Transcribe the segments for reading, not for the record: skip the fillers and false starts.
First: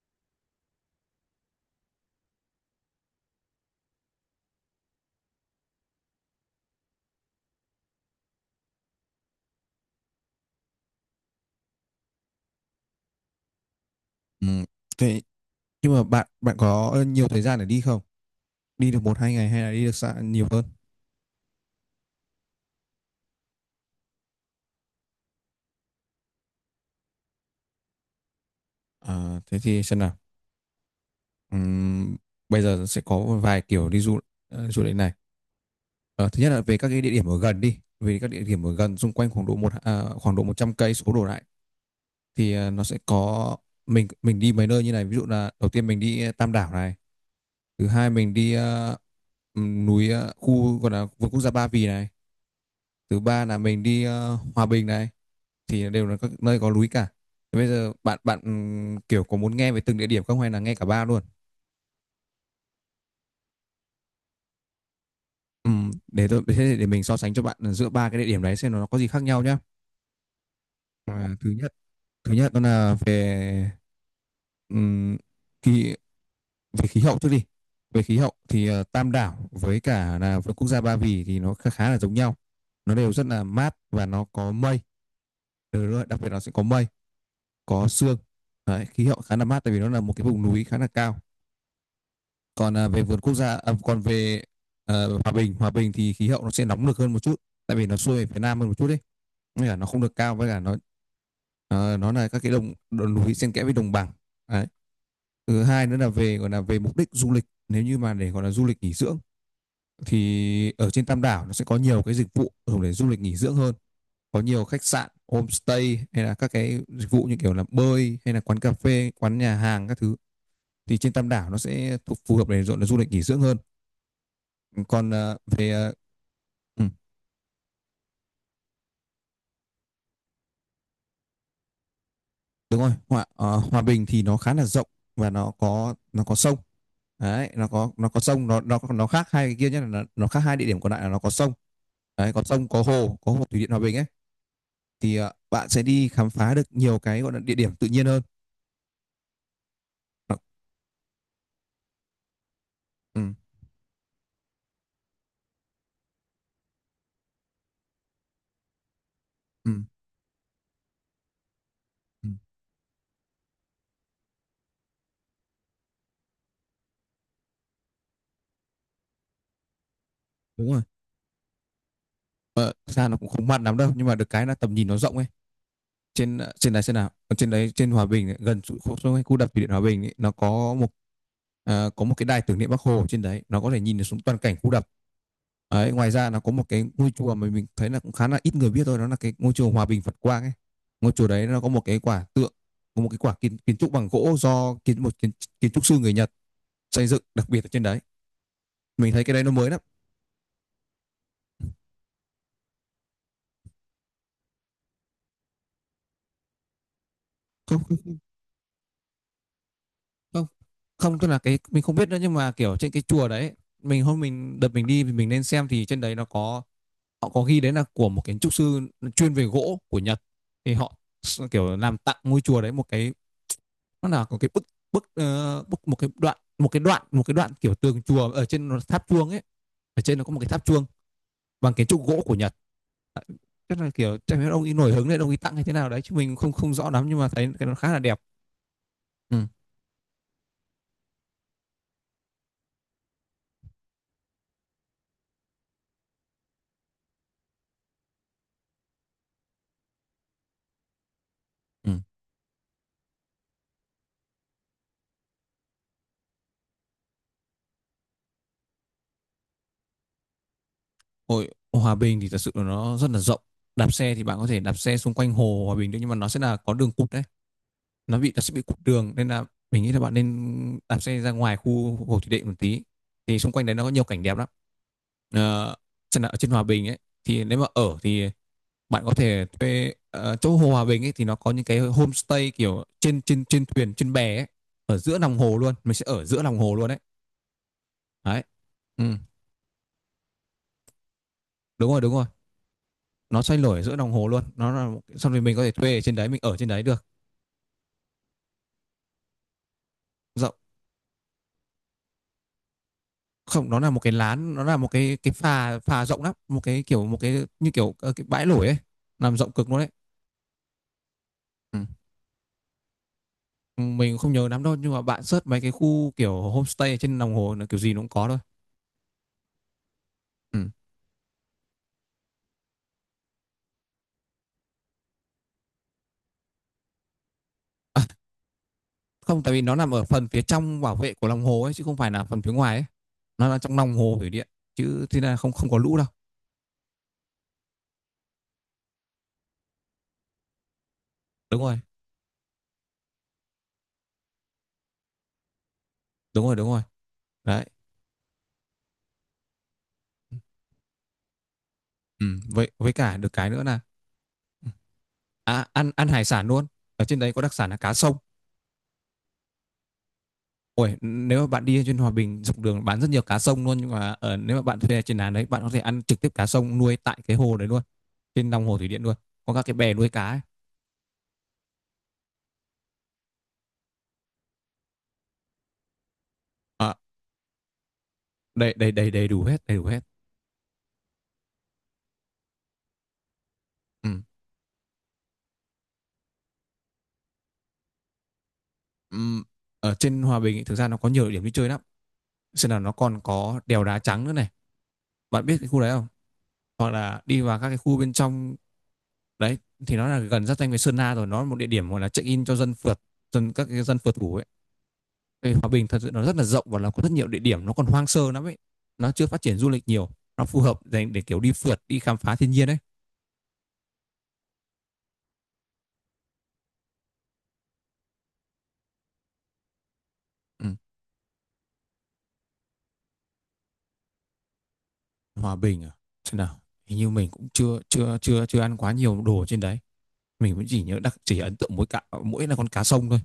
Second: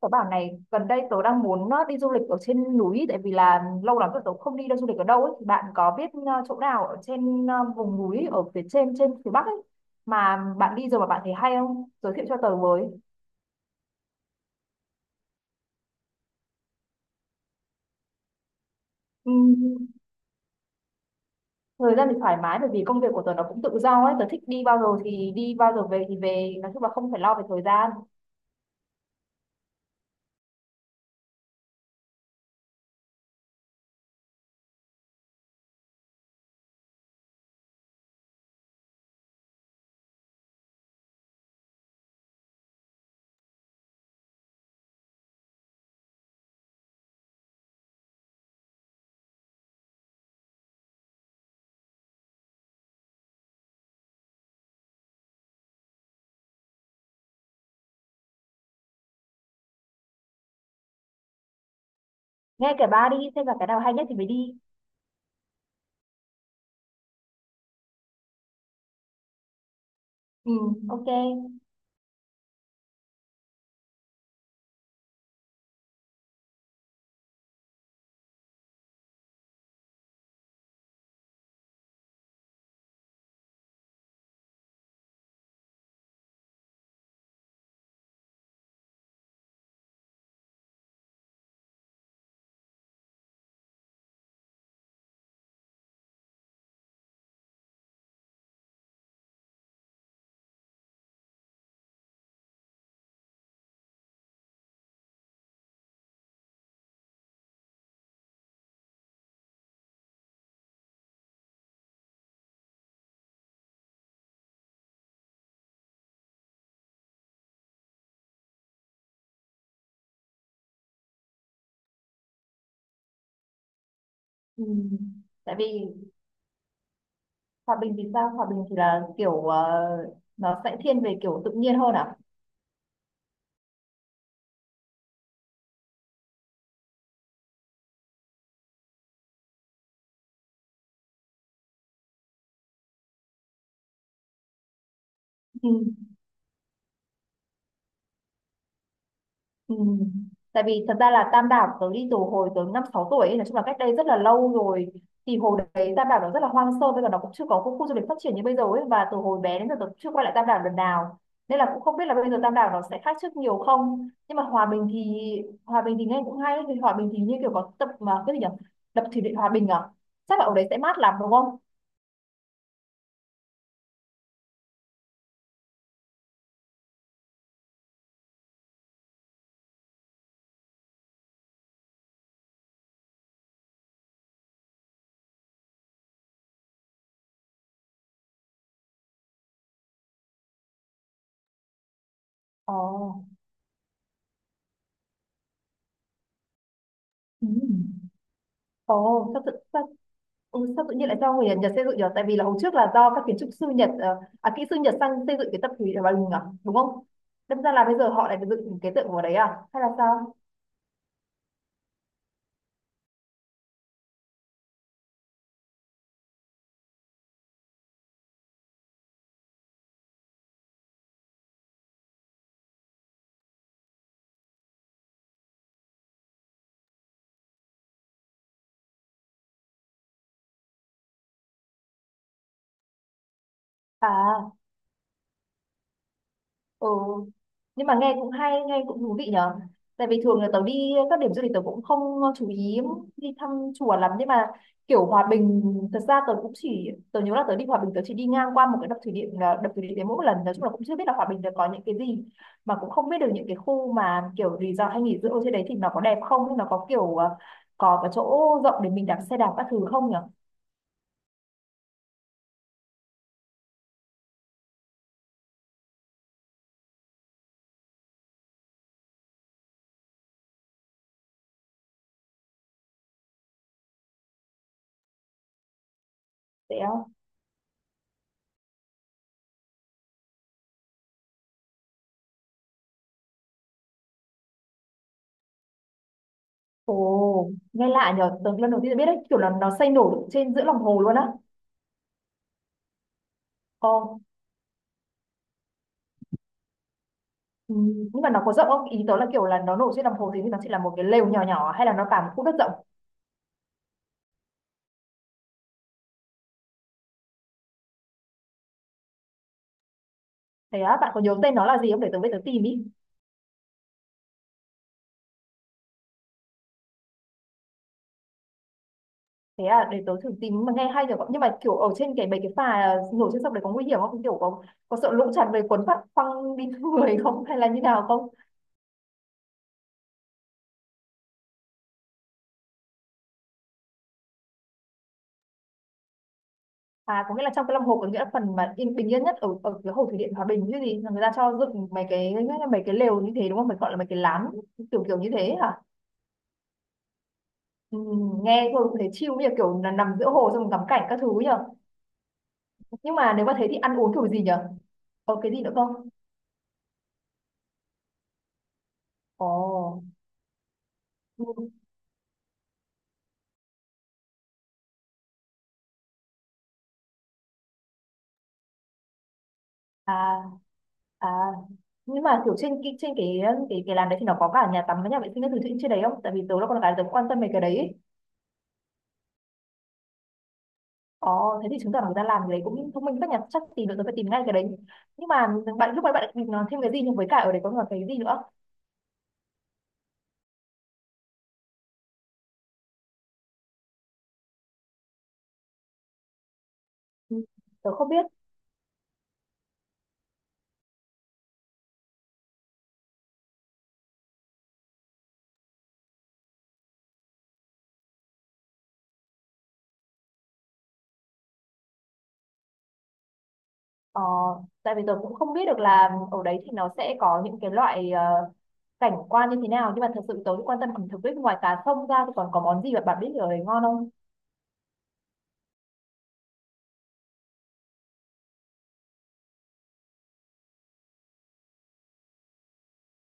Tớ bảo này, gần đây tớ đang muốn đi du lịch ở trên núi, tại vì là lâu lắm rồi tớ không đi đâu du lịch ở đâu ấy. Thì bạn có biết chỗ nào ở trên vùng núi ở phía trên trên phía Bắc ấy mà bạn đi rồi mà bạn thấy hay không? Giới thiệu cho tớ với. Ừ. Thế nhưng mà bạn bạn có nhiều thời gian để đi không? Đi được một hai ngày hay là đi Ừm, được xa nhiều hơn? Thời gian thì thoải mái, bởi vì công việc của tớ nó cũng tự do ấy, tớ thích đi bao giờ thì đi, bao giờ về thì về, nói chung là không phải lo về thời gian. À, thế thì xem nào. Ừm, Bây giờ sẽ có vài kiểu đi du lịch này. Ờ, Thứ nhất là về các cái địa điểm ở gần đi. Về các địa điểm ở gần xung quanh khoảng độ 100 cây số đổ lại, thì nó sẽ có, mình đi mấy nơi như này. Ví dụ là đầu tiên mình đi Tam Đảo này, thứ hai mình đi khu gọi là vườn quốc gia Ba Vì này, thứ ba là mình đi Hòa Bình này, thì đều là các nơi có núi cả. Thế bây giờ bạn bạn kiểu có muốn nghe về từng địa điểm không, hay là nghe cả ba luôn? Nghe kể ba đi xem là cái nào hay nhất thì mới đi. Để tôi thế Để mình so sánh cho bạn giữa ba cái địa điểm đấy, xem nó có gì khác nhau nhá. Ừ, ok. à, thứ nhất Thứ nhất đó là về ừm, kỳ về khí hậu trước đi. Về khí hậu thì Tam Đảo với cả là với quốc gia Ba Vì thì nó khá là giống nhau, nó đều rất là mát và nó có mây. Ờ, đúng rồi, đặc biệt nó sẽ có mây, có sương. Đấy, khí hậu khá là mát tại vì nó là một cái vùng núi khá là cao. Còn à, về vườn quốc gia à, còn về ờ, Hòa Bình Hòa Bình thì khí hậu nó sẽ nóng được hơn một chút, tại vì nó xuôi về phía nam hơn một chút đấy, nên là nó không được cao, với cả nó là các cái đồng núi xen kẽ với đồng bằng đấy. Thứ hai nữa là về, gọi là về mục đích du lịch, nếu như mà để gọi là du lịch nghỉ dưỡng thì ở trên Tam Đảo nó sẽ có nhiều cái dịch vụ dùng để du lịch nghỉ dưỡng hơn, có nhiều khách sạn, homestay, hay là các cái dịch vụ như kiểu là bơi, hay là quán cà phê, quán nhà hàng các thứ. Thì trên Tam Đảo nó sẽ thuộc phù hợp để gọi là du lịch nghỉ dưỡng hơn. Ừ. Còn ờ, Tại vì về ờ, Ừ, Hòa Bình thì sao? Hòa Bình thì là kiểu nó sẽ thiên về kiểu tự nhiên hơn à? đúng rồi. Hòa Bình thì nó khá là rộng, và nó có sông. Đấy, nó có sông, nó khác hai cái kia. Nhất là nó khác hai địa điểm còn lại là nó có sông đấy, có sông, có hồ, có hồ thủy điện Hòa Bình ấy. Thì bạn Ừ. sẽ đi khám phá được nhiều cái gọi là địa điểm tự nhiên hơn. Ừ. Nó- Tại vì thật ra là Tam Đảo tớ đi từ hồi tớ năm sáu ừ, tuổi ấy, nói chung là cách đây rất là lâu rồi, thì hồi đấy Tam Đảo nó rất là hoang sơ, bây giờ nó cũng chưa có khu, khu du lịch phát triển như bây giờ ấy, và từ hồi bé đến ừ, giờ tớ chưa quay lại Tam Đảo lần nào nên là cũng không biết là ừ, bây giờ Tam Đảo nó sẽ khác trước nhiều không. Nhưng mà Hòa Bình thì nghe cũng hay. Thì Hòa Bình thì như kiểu có tập mà cái gì nhỉ, đập thủy điện Hòa Bình à, chắc là ở đấy đúng sẽ rồi. mát lắm đúng không? Ờ, thực ra nó cũng không mặn lắm đâu, nhưng mà được cái là tầm nhìn nó rộng ấy. Trên trên đấy trên nào Ở trên đấy, trên Hòa Bình ấy, gần khu đập thủy điện Hòa Bình ấy, nó có có một cái đài tưởng niệm Bác Hồ ở trên đấy, nó có thể nhìn được xuống toàn cảnh khu đập đấy. Ngoài ra nó có một cái ngôi chùa mà mình thấy là cũng khá là ít người biết thôi, đó là cái ngôi chùa Hòa Bình Phật Quang ấy. Ngôi chùa đấy nó có một cái quả tượng, có một Ồ. cái quả kiến trúc bằng gỗ do kiến trúc sư người Nhật xây dựng đặc Ừ. biệt ở trên đấy. Mình thấy Ồ, cái đấy nó mới lắm. Ừ, sao tự nhiên lại do người Nhật xây dựng nhỉ? Tại vì là hồi trước là do các kiến trúc sư Nhật kỹ sư Nhật sang xây dựng cái tập thủy ở Bà Lùng à, đúng không? Đâm ra Không, là bây không, giờ không, họ lại dựng cái tượng vào đấy à? Hay là sao? không, tức là cái mình không biết nữa, nhưng mà kiểu trên cái chùa đấy, mình đi thì mình nên xem, thì trên đấy nó có, họ có ghi đấy là của một kiến trúc sư chuyên về gỗ của Nhật. Thì họ kiểu làm tặng ngôi chùa đấy một cái, nó là có cái bức bức ờ, bức, một cái đoạn một cái đoạn một cái đoạn kiểu tường chùa ở trên tháp chuông ấy. Ở trên nó có một cái tháp chuông bằng kiến trúc gỗ của Nhật. Chắc là chắc À, là ông ấy nổi hứng đấy, ông ấy tặng hay thế nào đấy, chứ mình không không ừ. rõ lắm, nhưng mà thấy cái nó Nhưng mà khá là nghe đẹp. cũng hay, nghe cũng thú vị Ừ. nhở. Tại vì thường là tớ đi các điểm du lịch tớ cũng không chú ý đi thăm chùa lắm, nhưng mà kiểu Hòa Bình, thật ra tớ cũng chỉ tớ nhớ là tớ đi Hòa Bình tớ chỉ đi ngang qua một cái đập thủy điện, là đập thủy điện đấy mỗi một lần, nói chung là cũng chưa biết là Hòa Bình nó có những cái Ừ. gì, mà cũng không biết được những cái khu mà kiểu resort hay nghỉ dưỡng ở trên đấy thì nó có đẹp không, hay nó có kiểu có cái chỗ rộng để mình đạp xe đạp các thứ không nhở? Hội Hòa Bình thì thật sự là nó rất là rộng, đạp xe thì bạn có thể đạp xe xung quanh hồ Hòa Bình được, nhưng mà nó sẽ là có đường cụt đấy. Nó sẽ bị cụt đường, nên là mình nghĩ là bạn nên đạp xe ra ngoài khu Hồ Thủy Điện một tí, thì xung quanh đấy nó có nhiều cảnh đẹp lắm. Ờ, Chẳng hạn ở trên Hòa Thế Bình ấy, không? thì nếu mà ở thì bạn có thể thuê, chỗ hồ Hòa Bình ấy, thì nó có những cái homestay kiểu trên trên trên thuyền, trên bè ấy, ở giữa lòng hồ luôn, mình sẽ ở giữa lòng hồ luôn đấy. Ồ, nghe lạ nhở, Đấy. tớ lần đầu tiên biết Ừ, đấy, kiểu là nó xây nổi trên giữa lòng hồ luôn á. đúng rồi, đúng rồi. Nó xoay nổi ở giữa lòng Ồ, hồ luôn. Nó là xong rồi mình có thể thuê ở trên đấy, mình ở trên đấy được. ừ, nhưng mà nó có rộng không? Ý tớ là kiểu là nó nổi trên đồng hồ thì nó Rộng. chỉ là một cái lều nhỏ nhỏ, hay là nó cả một khu đất rộng? Không, nó là một cái lán, nó là một cái phà phà rộng lắm, một cái kiểu một cái như kiểu cái bãi lủi ấy, làm rộng cực luôn đấy. Thế á, bạn có nhớ tên nó là Ừ. gì không? Để tớ về tớ tìm ý. Mình không nhớ lắm đâu, nhưng mà bạn search mấy cái khu kiểu homestay ở trên lòng hồ là kiểu gì nó cũng có thôi. Thế à, để tớ thử tìm, mà Ừ. nghe hay rồi. Nhưng mà kiểu ở trên cái mấy cái phà nổi trên sông đấy có nguy hiểm không? Kiểu có sợ lũ tràn về cuốn phát phăng đi người không? Hay là như nào không? Không, tại vì nó nằm ở phần phía trong bảo vệ của lòng hồ ấy, chứ không phải là phần phía ngoài ấy. Nó là trong lòng hồ thủy điện, chứ thế là không, không có lũ đâu. À, có nghĩa là trong cái lòng hồ, có nghĩa là phần mà yên bình yên nhất ở ở cái hồ thủy điện Hòa Bình chứ gì, là người ta cho Đúng rồi, dựng mấy cái lều như thế đúng không? Phải gọi là mấy cái lán kiểu kiểu như thế hả? đúng rồi, đúng rồi. Đấy. Ừ, nghe thôi cũng thấy chill, như kiểu là nằm giữa hồ xong ngắm cảnh các thứ nhỉ? Ừ, với Nhưng cả mà được nếu mà cái thế nữa thì là, ăn uống kiểu gì nhở, có cái gì à, nữa ăn không? ăn hải sản luôn. Ở trên đấy có đặc sản là cá sông. Ồ. Ôi, nếu mà bạn Ừ. đi trên Hòa Bình, dọc đường bán rất nhiều cá sông luôn, nhưng mà ở, nếu mà bạn thuê trên làn đấy, bạn có thể ăn trực tiếp cá sông nuôi tại cái hồ đấy luôn. Trên lòng hồ thủy điện luôn, có các cái bè nuôi cá À, ấy. à, nhưng mà kiểu trên cái làm đấy thì nó có cả nhà tắm với nhà vệ sinh các thứ trên trên đấy không, tại vì tớ là con gái tớ À, cũng quan tâm về cái đấy ấy. đầy đầy đầy đầy đủ hết, đầy đủ hết. Ồ, thế thì chứng tỏ là người ta làm cái đấy cũng thông minh, các nhà chắc tìm được, tớ phải Ừ. tìm ngay cái đấy. Nhưng mà bạn lúc nãy bạn định nói thêm cái gì, nhưng với cả ở đấy có còn cái gì nữa? Ừ. Ở trên Hòa Bình ấy, thực ra nó có nhiều địa điểm đi chơi lắm. Xem nào, nó còn có đèo Đá Trắng nữa này, bạn biết cái khu đấy không? Hoặc là Ừ, đi vào các cái tớ khu không bên biết. trong đấy, thì nó là gần giáp danh với Sơn La rồi, nó là một địa điểm gọi là check in cho dân phượt, dân các cái dân phượt ngủ ấy. Vì Hòa Bình thật sự nó rất là rộng, và nó có rất nhiều địa điểm, nó còn hoang sơ lắm ấy, nó chưa phát triển du lịch nhiều, nó phù hợp dành để kiểu đi phượt, đi khám phá thiên nhiên đấy. Ờ, tại vì tôi cũng không biết được là ở đấy thì nó sẽ có những cái loại cảnh quan như thế nào, nhưng mà thật sự tôi cũng Ừ. quan tâm ẩm thực ấy, ngoài cá sông ra thì còn có món gì mà bạn biết ở đấy ngon không? Hòa Bình à, thế nào, hình như mình cũng chưa chưa chưa chưa ăn quá nhiều đồ trên đấy. Mình cũng chỉ nhớ, chỉ ấn tượng mỗi là con cá sông thôi.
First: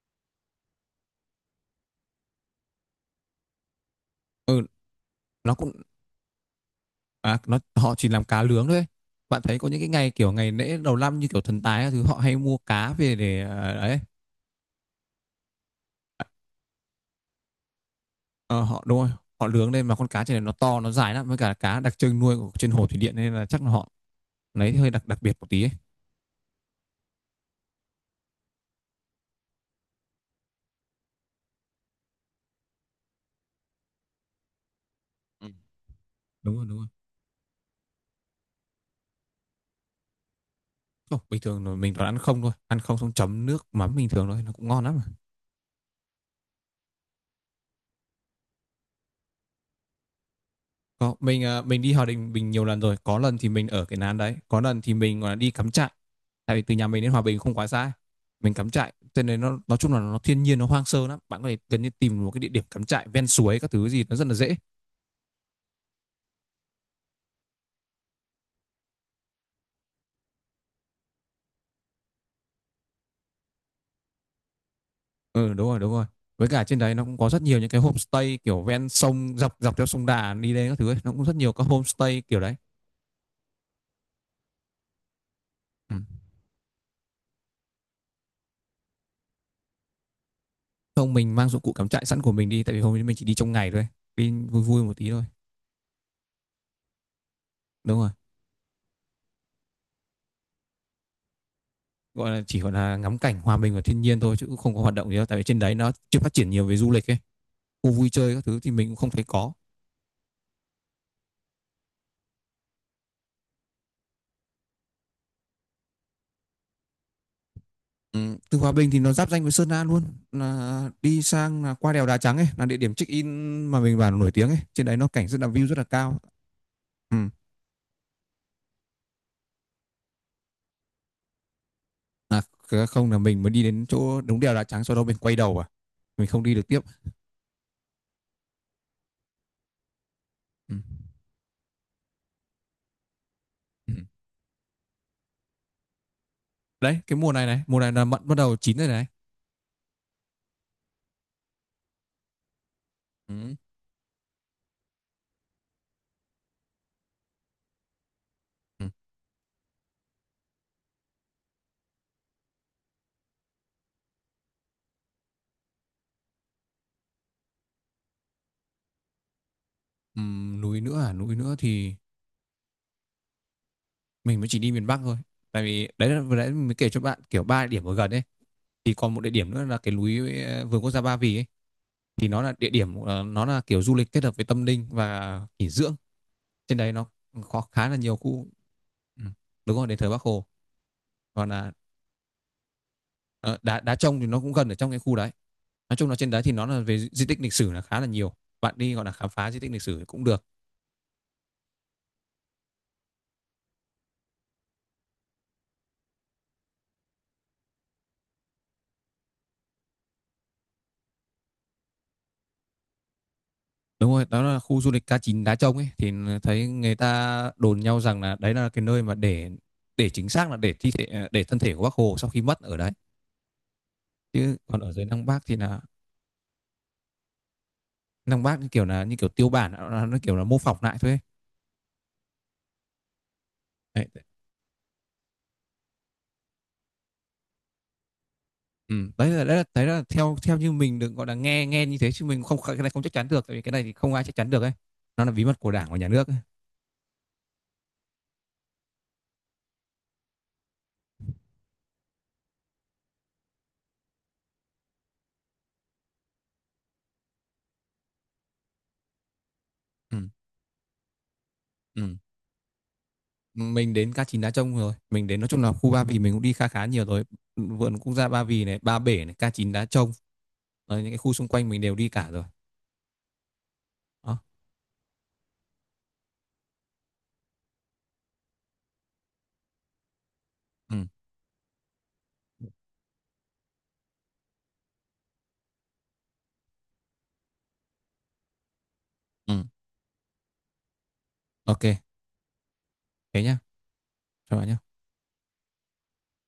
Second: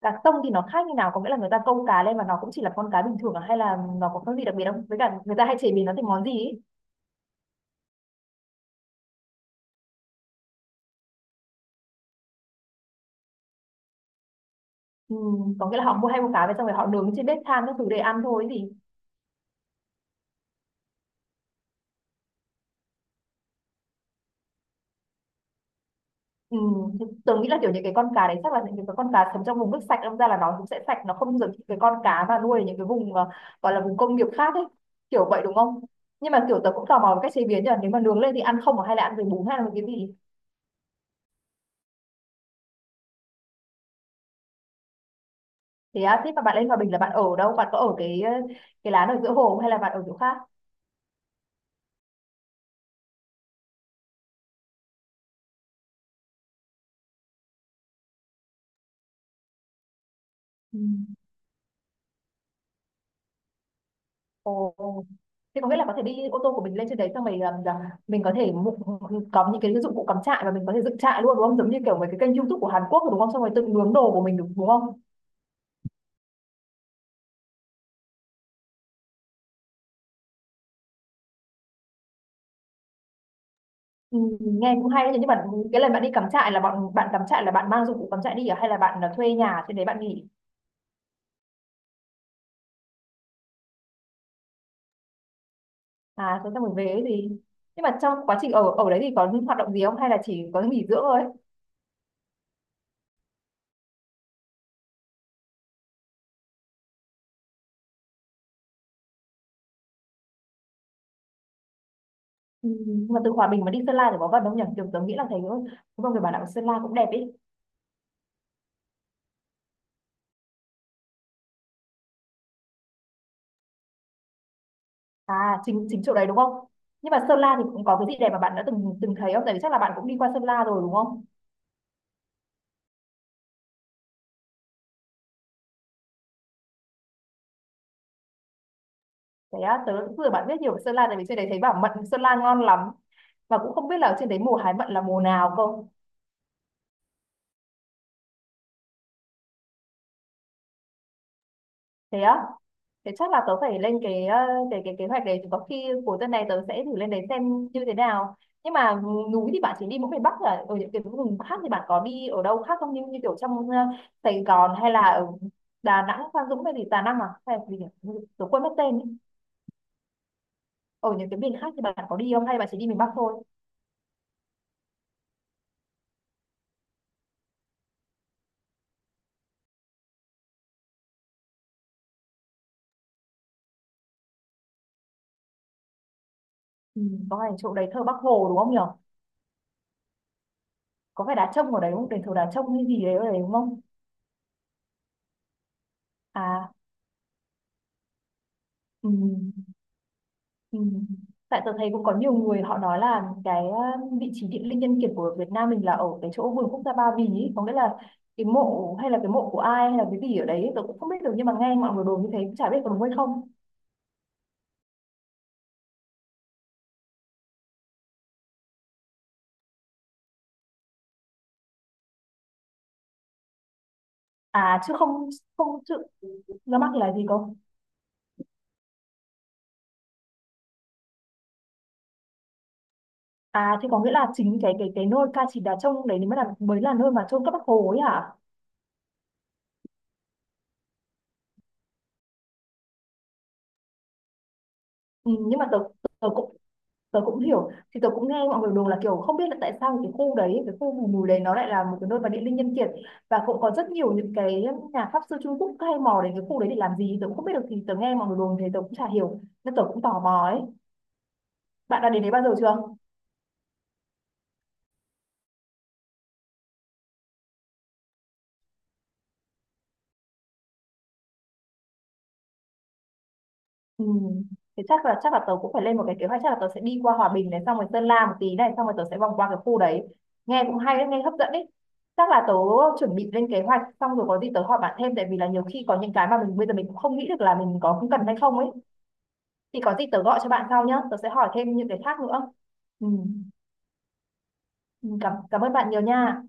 Cá sông thì nó khác như nào, có nghĩa là người ta câu cá lên và nó cũng chỉ là con cá bình thường à? Hay là nó có cái gì đặc Ừ. biệt không, với cả người ta Nó hay cũng, chế biến nó thành món gì ấy? à, nó họ chỉ làm cá lướng thôi. Bạn thấy có những cái ngày kiểu ngày lễ đầu năm như kiểu Thần Tài thứ, họ hay mua cá về để, à, đấy. Ừ, có nghĩa là họ mua hay mua cá về xong rồi họ nướng trên bếp than các thứ để ăn thôi ấy Ờ, gì. họ, đúng rồi, họ lướng lên, mà con cá trên này nó to, nó dài lắm, với cả cá đặc trưng nuôi của trên hồ thủy điện, nên là chắc là họ lấy hơi đặc đặc biệt một tí ấy. Ừ, thì tớ nghĩ là kiểu những cái con cá đấy chắc là những cái con cá sống trong vùng nước sạch, đâm ra là nó cũng sẽ sạch, nó không giống những cái con cá mà nuôi ở những cái vùng gọi là vùng công nghiệp khác ấy, kiểu vậy Ừ. đúng không? Nhưng mà Đúng kiểu rồi, tớ đúng cũng rồi. tò mò về cách chế biến nhỉ, nếu mà nướng lên thì ăn không à? Hay là ăn với bún hay là với cái gì? Không, bình thường rồi mình toàn ăn không thôi, ăn không xong chấm nước mắm bình thường thôi, nó cũng ngon lắm mà. Thế à, thế mà bạn lên Hòa Bình là bạn ở đâu, bạn có ở cái cái lán ở giữa hồ không, hay là bạn ở chỗ khác? Có. Mình đi Hòa Bình mình nhiều lần rồi, có lần thì mình ở cái lán đấy, có lần thì mình gọi là đi cắm trại, tại vì từ nhà mình đến Hòa Bình không quá xa. Mình cắm trại, cho nên nó nói chung là nó thiên nhiên, nó Ừ. hoang sơ lắm, bạn có thể gần như tìm một cái địa điểm cắm trại ven suối các thứ gì, nó rất là dễ. Ồ, ồ. Thế có nghĩa là có thể đi ô tô của mình lên trên đấy xong mình làm, mình có thể có những cái dụng cụ cắm trại và mình có thể dựng trại luôn đúng không, giống như kiểu mấy cái kênh YouTube của Hàn Quốc rồi đúng không, xong rồi tự nướng đồ của mình đúng đúng không? Ừ, đúng rồi, đúng rồi. Với cả trên đấy nó cũng có rất nhiều những cái homestay kiểu ven sông, dọc dọc theo sông Đà đi lên các thứ ấy. Nó cũng rất nhiều các homestay kiểu đấy. Ừ, nghe cũng hay đấy. Thế nhưng mà cái lần Ừ. bạn đi cắm trại là bọn bạn cắm trại là bạn mang dụng cụ cắm trại đi à? Hay là bạn là thuê nhà trên đấy bạn nghỉ? Không, mình mang dụng cụ cắm trại sẵn của mình đi, tại vì hôm nay mình chỉ đi trong ngày thôi. Đi vui vui một tí thôi. À thế xong rồi về ấy gì, nhưng mà Đúng rồi. trong quá trình ở ở đấy thì có những hoạt động gì không, hay là chỉ có nghỉ dưỡng thôi? Gọi là chỉ gọi là ngắm cảnh, hòa mình vào thiên nhiên thôi, chứ cũng không có hoạt động gì đâu, tại vì trên đấy nó chưa phát triển nhiều về du lịch ấy. Khu vui chơi các thứ thì mình cũng không thấy có. Ừ, mà từ Hòa Bình mà đi Sơn La thì có vận động nhỉ, kiểu tớ nghĩ là thấy đúng không, người Bảo Đạo Sơn La cũng đẹp ý. Ừ, từ Hòa Bình thì nó giáp danh với Sơn La luôn, là đi sang là qua đèo Đá Trắng ấy, là địa điểm check in mà mình bảo là nổi tiếng ấy, trên đấy nó cảnh rất là, À view rất là chính chính chỗ cao. đấy đúng không. Nhưng Ừ. mà Sơn La thì cũng có cái gì đẹp mà bạn đã từng từng thấy không, tại vì chắc là bạn cũng đi qua Sơn La rồi đúng không? À, không, là mình mới đi đến chỗ đúng đèo Đá Trắng, sau đó mình quay đầu, à, mình không đi được tiếp. Thế á, tớ cũng vừa bạn biết nhiều Ừ. về Sơn La, tại vì trên đấy thấy bảo mận Sơn La ngon lắm, và cũng không Ừ. biết là trên đấy mùa hái mận là mùa nào cơ. Đấy, cái mùa này này, mùa này là mận bắt đầu chín rồi này. Thế á. Thế chắc là tớ Ừ. phải lên cái cái kế hoạch đấy, thì có khi cuối tuần này tớ sẽ thử lên đấy xem như thế nào. Nhưng Ừ. mà núi thì bạn chỉ đi mỗi miền Bắc, là ở những cái vùng khác thì bạn có đi ở đâu khác không, như như kiểu trong Sài Gòn hay là ở Đà Nẵng, Phan Dũng hay gì, Đà Nẵng à hay là gì nhỉ? Tớ quên mất tên ấy. Núi nữa Ở à, những núi cái miền nữa khác thì bạn thì có đi không hay bạn chỉ đi miền Bắc thôi? mình mới chỉ đi miền Bắc thôi. Tại vì đấy là vừa nãy mới kể cho bạn kiểu ba địa điểm ở gần ấy. Thì còn một địa điểm nữa là cái núi, vườn quốc gia Ba Vì ấy. Thì nó là địa điểm, nó là kiểu du lịch kết hợp với tâm linh và nghỉ dưỡng. Trên đấy Ừ, nó có phải có chỗ đấy khá là thờ Bác nhiều Hồ khu. đúng không nhỉ? Ừ, đúng rồi, đền thờ Bác Hồ. Có phải Còn đá là, trông ở đấy không? Đền thờ đá trông hay gì đấy ở đấy đúng ờ, không? đá đá trông thì nó cũng gần ở trong cái khu đấy. Nói chung là trên đấy thì nó À, là về di tích lịch sử là khá là nhiều, bạn đi gọi ừ. là khám phá di tích lịch sử cũng được. Ừ. Tại tôi thấy cũng có nhiều người họ nói là cái vị trí địa linh nhân kiệt của Việt Nam mình là ở cái chỗ vườn quốc gia Ba Vì ý. Có nghĩa là cái mộ hay là cái mộ của ai hay là cái gì ở đấy tôi cũng không biết được, nhưng mà nghe mọi người đồn như thế cũng chả biết có đúng hay không. Đúng rồi, đó là khu du lịch K9 Đá Trông ấy, thì thấy người ta đồn nhau rằng là đấy là cái nơi mà để chính xác là để thi thể, à, để thân thể của Bác Hồ sau khi mất ở đấy. Chứ À còn ở chứ dưới Lăng không, Bác thì không là, chứ, nó mắc là gì không? Lăng Bác như kiểu là như kiểu tiêu bản, nó kiểu là mô phỏng lại thôi ấy. À thì có Đấy, nghĩa là chính cái cái nơi ca chỉ đá trông đấy mới là nơi mà chôn các bác Hồ ấy hả? ừ, đấy là theo theo như mình được gọi là nghe nghe như thế, chứ mình không, cái này không chắc chắn được, tại vì cái này thì không ai chắc chắn được ấy. Nó là Ừ, bí nhưng mật mà của Đảng và nhà nước tôi ấy. cũng tớ cũng hiểu, thì tớ cũng nghe mọi người đồn là kiểu không biết là tại sao cái khu đấy cái khu vùng núi đấy nó lại là một cái nơi mà địa linh nhân kiệt, và cũng có rất nhiều những cái nhà pháp sư Trung Quốc hay mò đến cái khu đấy để làm gì tớ cũng không biết được, thì tớ nghe mọi người đồn thế tớ cũng chả hiểu nên tớ cũng tò Ừ. mò ấy. Bạn đã Ừ. đến đấy bao giờ chưa? Mình đến K9 Đá Trông rồi, mình đến, nói chung là, khu Ba Vì mình cũng đi khá khá nhiều rồi. Vườn quốc gia Ba Vì này, Ba Bể này, K9 Đá Trông. Ờ, những cái khu xung quanh mình đều đi cả rồi. Ừ. Đó. Thế chắc là tớ cũng phải lên một cái kế hoạch, chắc là tớ sẽ đi qua Hòa Bình này, xong rồi Sơn La một tí này, xong rồi tớ sẽ vòng qua cái khu đấy. Nghe cũng hay Ừ, đấy, nghe hấp dẫn đấy. Chắc là tớ chuẩn bị lên kế hoạch xong rồi có gì tớ hỏi bạn thêm, tại vì là nhiều khi có những cái mà mình bây giờ mình cũng không nghĩ được là mình có cần hay không ấy. ừ. Thì có gì tớ gọi cho bạn sau nhé, tớ sẽ hỏi thêm OK. những cái khác nữa. Ừ, Thế nhá, cho bạn nhá. Ừ, cảm cảm ơn bạn nhiều nha.